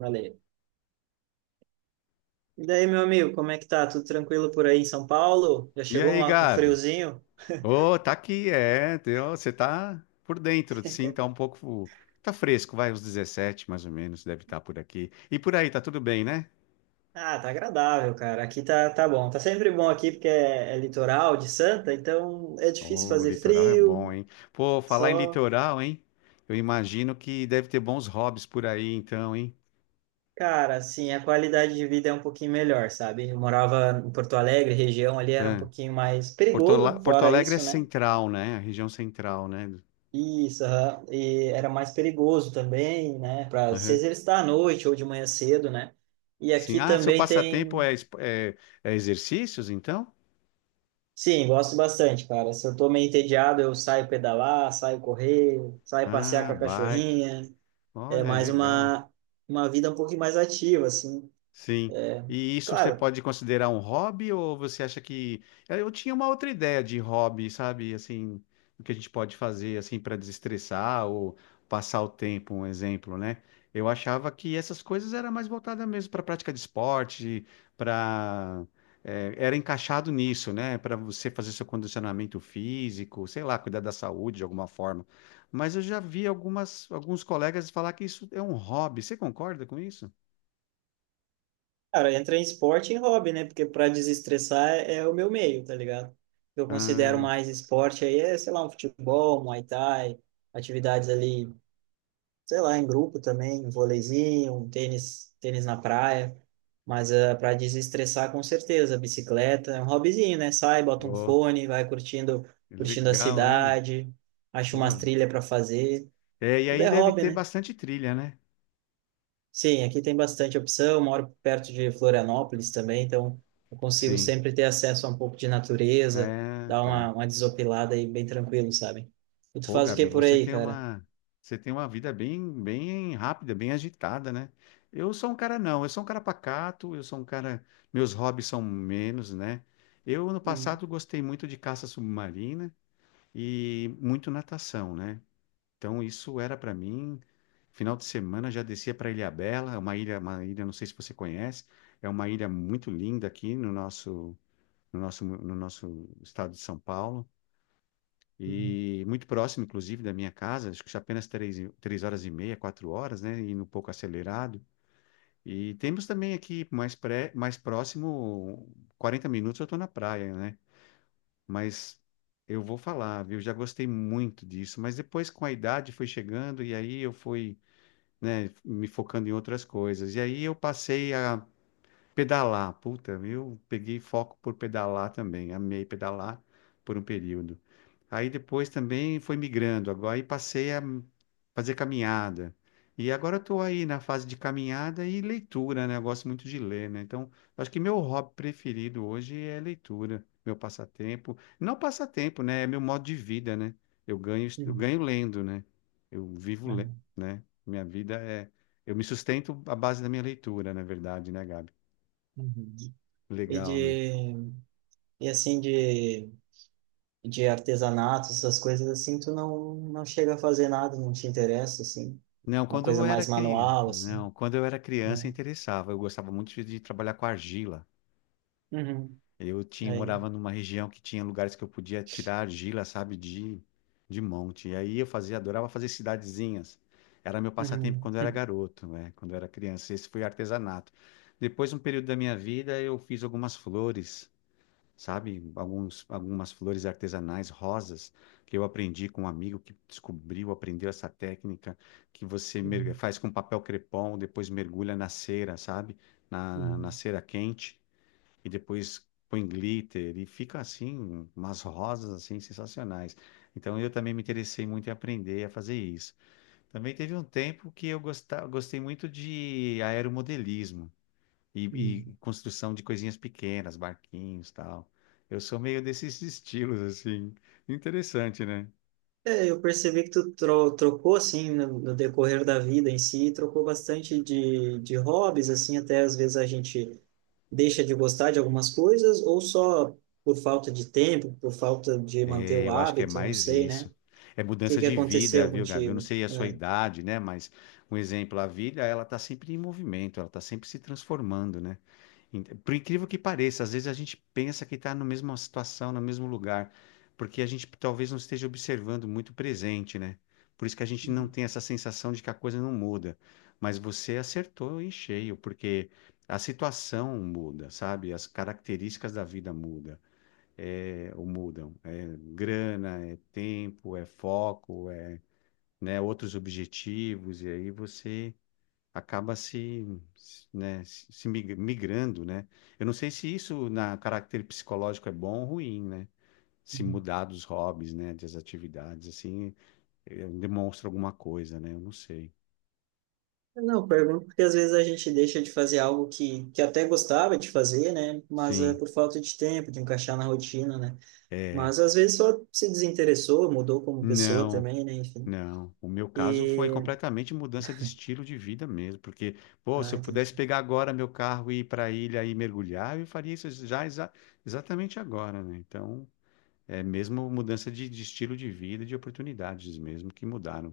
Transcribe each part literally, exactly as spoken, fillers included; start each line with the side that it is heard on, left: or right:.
right: Valeu. E daí, meu amigo, como é que tá? Tudo tranquilo por aí em São Paulo? Já
left: E
right: chegou
left: aí,
right: uma- um
left: Gabi?
right: friozinho?
left: Ô, tá aqui, é. teu- Você tá por dentro, sim, tá um pouco. Tá fresco, vai, uns dezessete, mais ou menos, deve estar por aqui. E por aí, tá tudo bem, né?
right: Ah, tá agradável, cara. Aqui tá, tá bom. Tá sempre bom aqui porque é, é litoral de Santa, então é difícil
left: Ô, o
right: fazer
left: litoral é bom,
right: frio.
left: hein? Pô, falar em
right: Só,
left: litoral, hein? Eu imagino que deve ter bons hobbies por aí, então, hein?
right: cara, assim, a qualidade de vida é um pouquinho melhor, sabe? Eu morava em Porto Alegre, região ali era um
left: Hã?
right: pouquinho mais
left: Porto,
right: perigoso,
left: Ala- Porto
right: fora
left: Alegre é
right: isso, né?
left: central, né? A região central, né?
right: Isso, aham. E era mais perigoso também, né? Para se
left: Aham.
right: exercitar à noite ou de manhã cedo, né? E
left: Sim.
right: aqui
left: Ah, seu
right: também
left: passatempo
right: tem.
left: é, espo- é, é exercícios, então?
right: Sim, gosto bastante, cara. Se eu tô meio entediado, eu saio pedalar, saio correr, saio passear
left: Ah,
right: com a
left: bike.
right: cachorrinha. É
left: Olha,
right: mais
left: legal.
right: uma, uma vida um pouquinho mais ativa, assim.
left: Sim.
right: É,
left: E isso você
right: claro,
left: pode considerar um hobby ou você acha que eh, eu tinha uma outra ideia de hobby, sabe? Assim, o que a gente pode fazer assim para desestressar ou passar o tempo, um exemplo, né? Eu achava que essas coisas era mais voltada mesmo para prática de esporte, para era encaixado nisso, né? Para você fazer seu condicionamento físico, sei lá, cuidar da saúde de alguma forma. Mas eu já vi algumas alguns colegas falar que isso é um hobby. Você concorda com isso?
right: cara, entra em esporte e em hobby, né? Porque para desestressar é, é o meu meio, tá ligado? Eu considero mais esporte aí, é, sei lá, um futebol, um Muay Thai, atividades ali sei lá, em grupo também, um vôleizinho, um tênis, tênis na praia. Mas uh, para desestressar, com certeza, bicicleta é um hobbyzinho, né? Sai, bota um
left: Pô,
right: fone, vai curtindo, curtindo a
left: legal, hein?
right: cidade, acha
left: Pô.
right: umas trilhas para fazer.
left: É, e
right: Tudo
left: aí
right: é
left: deve
right: hobby,
left: ter
right: né?
left: bastante trilha, né?
right: Sim, aqui tem bastante opção. Moro perto de Florianópolis também, então eu consigo
left: Sim.
right: sempre ter acesso a um pouco de natureza,
left: É,
right: dar
left: tá.
right: uma, uma desopilada aí bem tranquilo, sabe? E tu
left: Pô,
right: faz o que
left: Gabi,
right: por
left: você
right: aí,
left: tem
right: cara?
left: uma, você tem uma vida bem, bem rápida, bem agitada, né? Eu sou um cara não, eu sou um cara pacato, eu sou um cara, meus hobbies são menos, né? Eu no
right: Uhum,
left: passado gostei muito de caça submarina e muito natação, né? Então isso era para mim. Final de semana já descia para Ilhabela, é uma ilha, uma ilha, não sei se você conhece, é uma ilha muito linda aqui no nosso, no nosso, no nosso estado de São Paulo
right: uhum,
left: e muito próximo, inclusive, da minha casa. Acho que apenas três, e- três horas e meia, quatro horas, né? Indo um pouco acelerado. E temos também aqui mais pré, mais próximo, quarenta minutos eu estou na praia, né? Mas eu vou falar, viu? Já gostei muito disso, mas depois com a idade foi chegando e aí eu fui né, me focando em outras coisas. E aí eu passei a pedalar. Puta, eu peguei foco por pedalar também, amei pedalar por um período. Aí depois também foi migrando, agora aí passei a fazer caminhada. E agora eu tô aí na fase de caminhada e leitura, né? Eu gosto muito de ler, né? Então, acho que meu hobby preferido hoje é leitura, meu passatempo. Não passatempo, né? É meu modo de vida, né? Eu ganho, eu
right: uhum,
left: ganho lendo, né? Eu vivo, le-
right: uhum,
left: né? Minha vida é. Eu me sustento à base da minha leitura, na verdade, né, Gabi?
right: uhum. e
left: Legal, né?
right: de e assim de de artesanato, essas coisas assim, tu não não chega a fazer nada, não te interessa assim,
left: Não,
right: uma
left: quando
right: coisa
left: eu era
right: mais
left: cri...
right: manual assim,
left: não, quando eu era criança
right: não.
left: interessava. Eu gostava muito de de trabalhar com argila.
right: Uhum.
left: Eu tinha
right: Aí.
left: morava numa região que tinha lugares que eu podia tirar argila, sabe, de de monte. E aí eu fazia, adorava fazer cidadezinhas. Era meu passatempo
right: Uhum.
left: quando eu era garoto, né? Quando eu era criança. Esse foi artesanato. Depois, um período da minha vida, eu fiz algumas flores. Sabe? Alguns, algumas flores artesanais, rosas, que eu aprendi com um amigo que descobriu, aprendeu essa técnica, que você mer-
right: Uhum.
left: faz com papel crepom, depois mergulha na cera, sabe? Na, na
right: Uhum.
left: cera quente, e depois põe glitter, e fica assim, umas rosas assim sensacionais. Então eu também me interessei muito em aprender a fazer isso. Também teve um tempo que eu gosta- gostei muito de aeromodelismo. E,
right: Uhum.
left: e construção de coisinhas pequenas, barquinhos, tal. Eu sou meio desses estilos, assim. Interessante, né?
right: É, eu percebi que tu tro trocou assim no, no decorrer da vida em si, trocou bastante de de hobbies assim, até às vezes a gente deixa de gostar de algumas coisas ou só por falta de tempo, por falta de manter o
left: Eu acho que é
right: hábito, não
left: mais
right: sei,
left: isso.
right: né?
left: É
right: que
left: mudança
right: que
left: de vida,
right: aconteceu
left: viu, Gabi? Eu não
right: contigo?
left: sei a sua
right: É.
left: idade, né? Mas um exemplo, a vida, ela tá sempre em movimento, ela tá sempre se transformando, né? In- Por incrível que pareça, às vezes a gente pensa que está na mesma situação, no mesmo lugar, porque a gente talvez não esteja observando muito o presente, né? Por isso que a gente não
right: Uhum,
left: tem essa sensação de que a coisa não muda. Mas você acertou em cheio, porque a situação muda, sabe? As características da vida mudam é, ou mudam. É grana, é tempo, é foco, é, né, outros objetivos, e aí você acaba se, se, né, se se mig- migrando, né? Eu não sei se isso na caráter psicológico é bom ou ruim, né? Se
right: uhum.
left: mudar dos hobbies, né, das atividades, assim, eh, demonstra alguma coisa, né? Eu não sei.
right: Não, pergunto porque às vezes a gente deixa de fazer algo que, que até gostava de fazer, né? Mas é
left: Sim,
right: por falta de tempo, de encaixar na rotina, né?
left: é.
right: Mas às vezes só se desinteressou, mudou como pessoa
left: Não.
right: também, né? Enfim.
left: Não, o meu caso foi completamente mudança de estilo de vida mesmo, porque, pô, se
right: Ah,
left: eu
right: entendi.
left: pudesse pegar agora meu carro e ir para a ilha e mergulhar, eu faria isso já exa- exatamente agora, né? Então, é mesmo mudança de, de estilo de vida, de oportunidades mesmo que mudaram.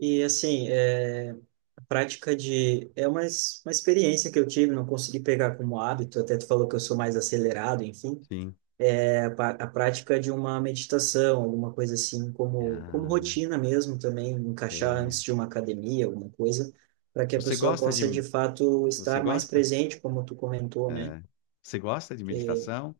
right: E assim, é, a prática de. É uma, es- uma experiência que eu tive, não consegui pegar como hábito, até tu falou que eu sou mais acelerado, enfim.
left: Sim.
right: É, a, pa- a prática de uma meditação, alguma coisa assim, como, como
left: Ah,
right: rotina mesmo também, encaixar
left: é.
right: antes de uma academia, alguma coisa, para que a
left: Você
right: pessoa
left: gosta de,
right: possa de fato
left: você
right: estar mais
left: gosta?
right: presente, como tu comentou, né?
left: É. Você gosta de meditação?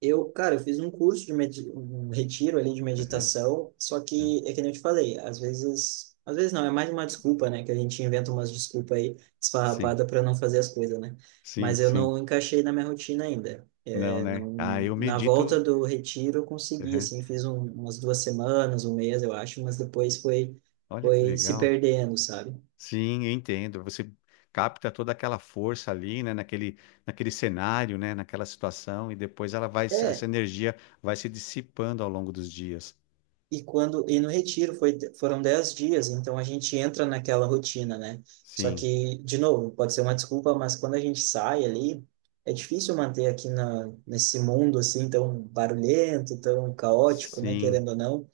right: Eu, cara, eu fiz um curso de medi- um retiro ali de
left: Aham,
right: meditação, só
left: aham.
right: que é que nem eu te falei, às vezes, às vezes não, é mais uma desculpa, né, que a gente inventa umas desculpas aí
left: Sim,
right: esfarrapada para não fazer as coisas, né?
left: sim,
right: Mas eu
left: sim.
right: não encaixei na minha rotina ainda.
left: Não,
right: É,
left: né? Ah,
right: não,
left: eu
right: na
left: medito.
right: volta do retiro eu consegui,
left: Aham.
right: assim, fiz um, umas duas semanas, um mês, eu acho, mas depois foi
left: Olha que
right: foi se
left: legal.
right: perdendo, sabe?
left: Sim, eu entendo. Você capta toda aquela força ali, né, naquele, naquele cenário, né, naquela situação, e depois ela vai, se- essa
right: É,
left: energia vai se dissipando ao longo dos dias.
right: e quando e no retiro foi, foram dez dias, então a gente entra naquela rotina, né? Só
left: Sim,
right: que, de novo, pode ser uma desculpa, mas quando a gente sai ali, é difícil manter aqui na, nesse mundo assim tão barulhento, tão caótico, né?
left: sim,
right: Querendo ou não.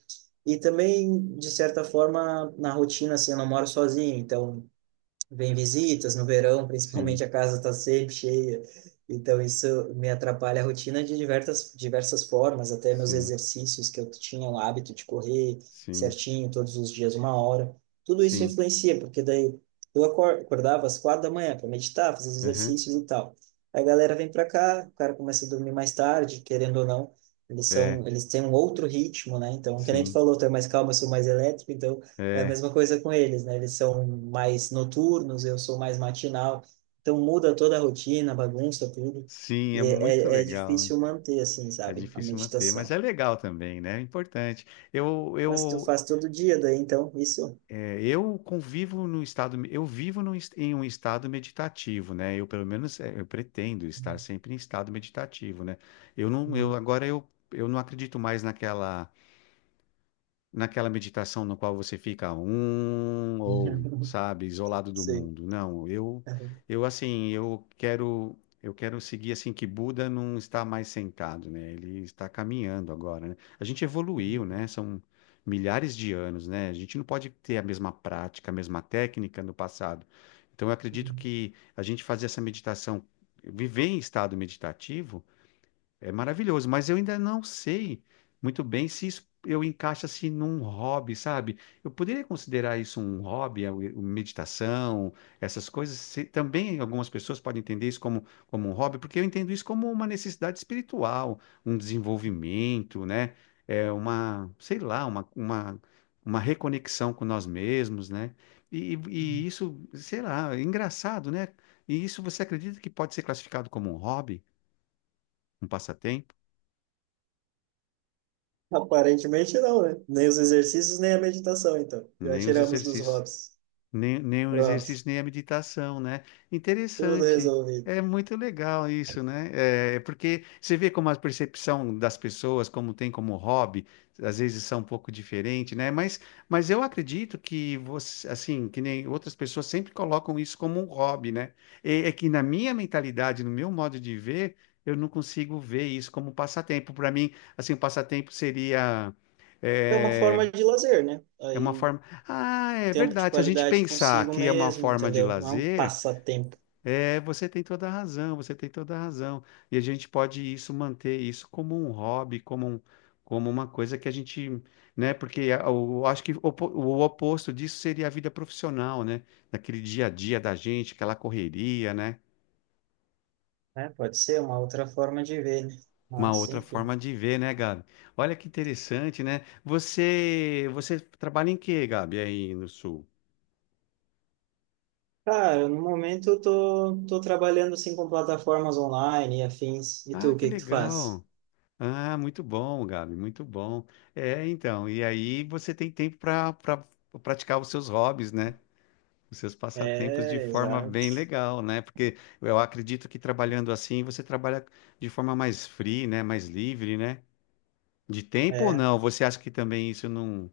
right: E também, de certa forma, na rotina, assim, eu não moro sozinho, então vem visitas no verão,
left: sim,
right: principalmente a casa está sempre cheia. Então isso me atrapalha a rotina de diversas diversas formas, até meus
left: sim,
right: exercícios que eu tinha o hábito de correr
left: sim,
right: certinho todos os dias uma hora. Tudo isso
left: sim.
right: influencia, porque daí eu acor- acordava às quatro da manhã para meditar, fazer os
left: Aham.
right: exercícios e tal. Aí a galera vem para cá, o cara começa a dormir mais tarde, querendo ou não. Eles
left: É,
right: são, eles têm um outro ritmo, né? Então, que nem tu
left: sim,
right: falou, tu é mais calmo, eu sou mais elétrico, então é a
left: é,
right: mesma coisa com eles, né? Eles são mais noturnos, eu sou mais matinal. Então muda toda a rotina, bagunça, tudo.
left: sim, é
right: E
left: muito
right: é, é, é
left: legal.
right: difícil manter, assim,
left: É
right: sabe? A
left: difícil manter, mas é
right: meditação.
left: legal também, né? É importante. Eu,
right: Mas tu
left: eu
right: faz todo dia, daí então, isso.
left: É, eu convivo no estado, eu vivo num es- em um estado meditativo, né? Eu pelo menos é, eu pretendo estar sempre em estado meditativo, né? Eu não, eu agora eu, eu não acredito mais naquela naquela meditação no qual você fica um ou, sabe, isolado do
right: Sim.
left: mundo. Não, eu eu assim, eu quero eu quero seguir assim que Buda não está mais sentado, né? Ele está caminhando agora, né? A gente evoluiu, né? São milhares de anos, né? A gente não pode ter a mesma prática, a mesma técnica no passado. Então eu acredito que a gente fazer essa meditação, viver em estado meditativo é maravilhoso, mas eu ainda não sei muito bem se isso eu encaixo assim num hobby, sabe? Eu poderia considerar isso um hobby, a- o- meditação, essas coisas. Se- Também algumas pessoas podem entender isso como, como um hobby, porque eu entendo isso como uma necessidade espiritual, um desenvolvimento, né? É uma, sei lá, uma, uma, uma reconexão com nós mesmos, né? E, e isso, sei lá, é engraçado, né? E isso você acredita que pode ser classificado como um hobby, um passatempo?
right: Aparentemente não, né? Nem os exercícios, nem a meditação, então. Já
left: Nem os
right: tiramos dos
left: exercícios,
right: hobbies.
left: nem, nem o
right: Pronto.
left: exercício, nem a meditação, né?
right: Tudo
left: Interessante.
right: resolvido.
left: É muito legal isso, né? É porque você vê como a percepção das pessoas, como tem como hobby, às vezes são um pouco diferente, né? Mas, mas eu acredito que você, assim, que nem outras pessoas sempre colocam isso como um hobby, né? E- é que na minha mentalidade, no meu modo de ver, eu não consigo ver isso como passatempo. Para mim, assim, o passatempo seria
right: É uma
left: eh,
right: forma de lazer, né?
left: é uma
right: Aí
left: forma. Ah, é
right: tempo de
left: verdade. Se a gente
right: qualidade
left: pensar
right: consigo
left: que é uma
right: mesmo,
left: forma de
right: entendeu? Não é um
left: lazer,
right: passatempo,
left: é, você tem toda a razão, você tem toda a razão. E a gente pode isso manter isso como um hobby, como um, como uma coisa que a gente, né? Porque eu acho que o, opo- o oposto disso seria a vida profissional, né? Daquele dia a dia da gente, aquela correria, né?
right: né? Pode ser uma outra forma de ver, né?
left: Uma
right: Mas,
left: outra
right: enfim.
left: forma de ver, né, Gabi? Olha que interessante, né? Você, você trabalha em quê, Gabi, aí no Sul?
right: Cara, no momento eu tô, tô trabalhando assim com plataformas online e afins. E tu,
left: Ah,
right: o
left: que
right: que que tu faz?
left: legal. Ah, muito bom, Gabi, muito bom. É, então, e aí você tem tempo para pra, pra praticar os seus hobbies, né? Os seus passatempos de
right: É,
left: forma
right: exato.
left: bem legal, né? Porque eu acredito que trabalhando assim você trabalha de forma mais free, né? Mais livre, né? De tempo ou
right: É.
left: não? Você acha que também isso não,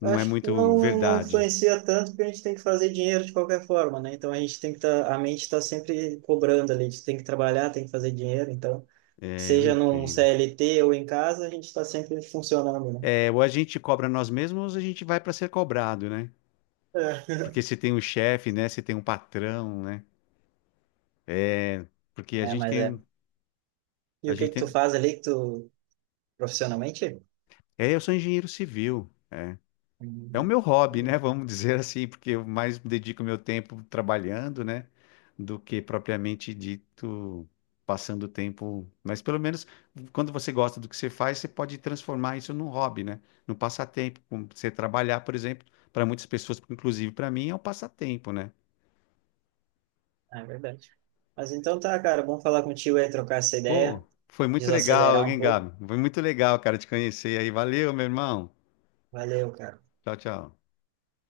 left: não é
right: Acho que
left: muito
right: não, não
left: verdade?
right: influencia tanto porque a gente tem que fazer dinheiro de qualquer forma, né? Então a gente tem que tá, a mente está sempre cobrando ali, a gente tem que trabalhar, tem que fazer dinheiro, então,
left: É, eu
right: seja num
left: entendo.
right: C L T ou em casa, a gente está sempre funcionando,
left: É, ou a gente cobra nós mesmos, ou a gente vai para ser cobrado, né?
right: né?
left: Porque se tem um chefe, né? Se tem um patrão, né? Porque a
right: É,
left: gente
right: mas é.
left: tem,
right: E
left: a
right: o que
left: gente
right: que tu
left: tem.
right: faz ali que tu profissionalmente?
left: É, eu sou engenheiro civil. É, é o
right: Hum.
left: meu hobby, né?
right: Hum,
left: Vamos dizer assim, porque eu mais dedico meu tempo trabalhando, né? Do que propriamente dito passando tempo. Mas pelo menos quando você gosta do que você faz, você pode transformar isso num hobby, né? Num passatempo. Como você trabalhar, por exemplo, para muitas pessoas, inclusive para mim, é um passatempo, né?
right: é verdade. Mas então tá, cara, bom falar contigo aí, trocar essa
left: Pô,
right: ideia,
left: foi muito legal,
right: desacelerar um
left: hein,
right: pouco.
left: Gabi? Foi muito legal, cara, te conhecer aí. Valeu, meu irmão.
right: Valeu, cara.
left: Tchau, tchau.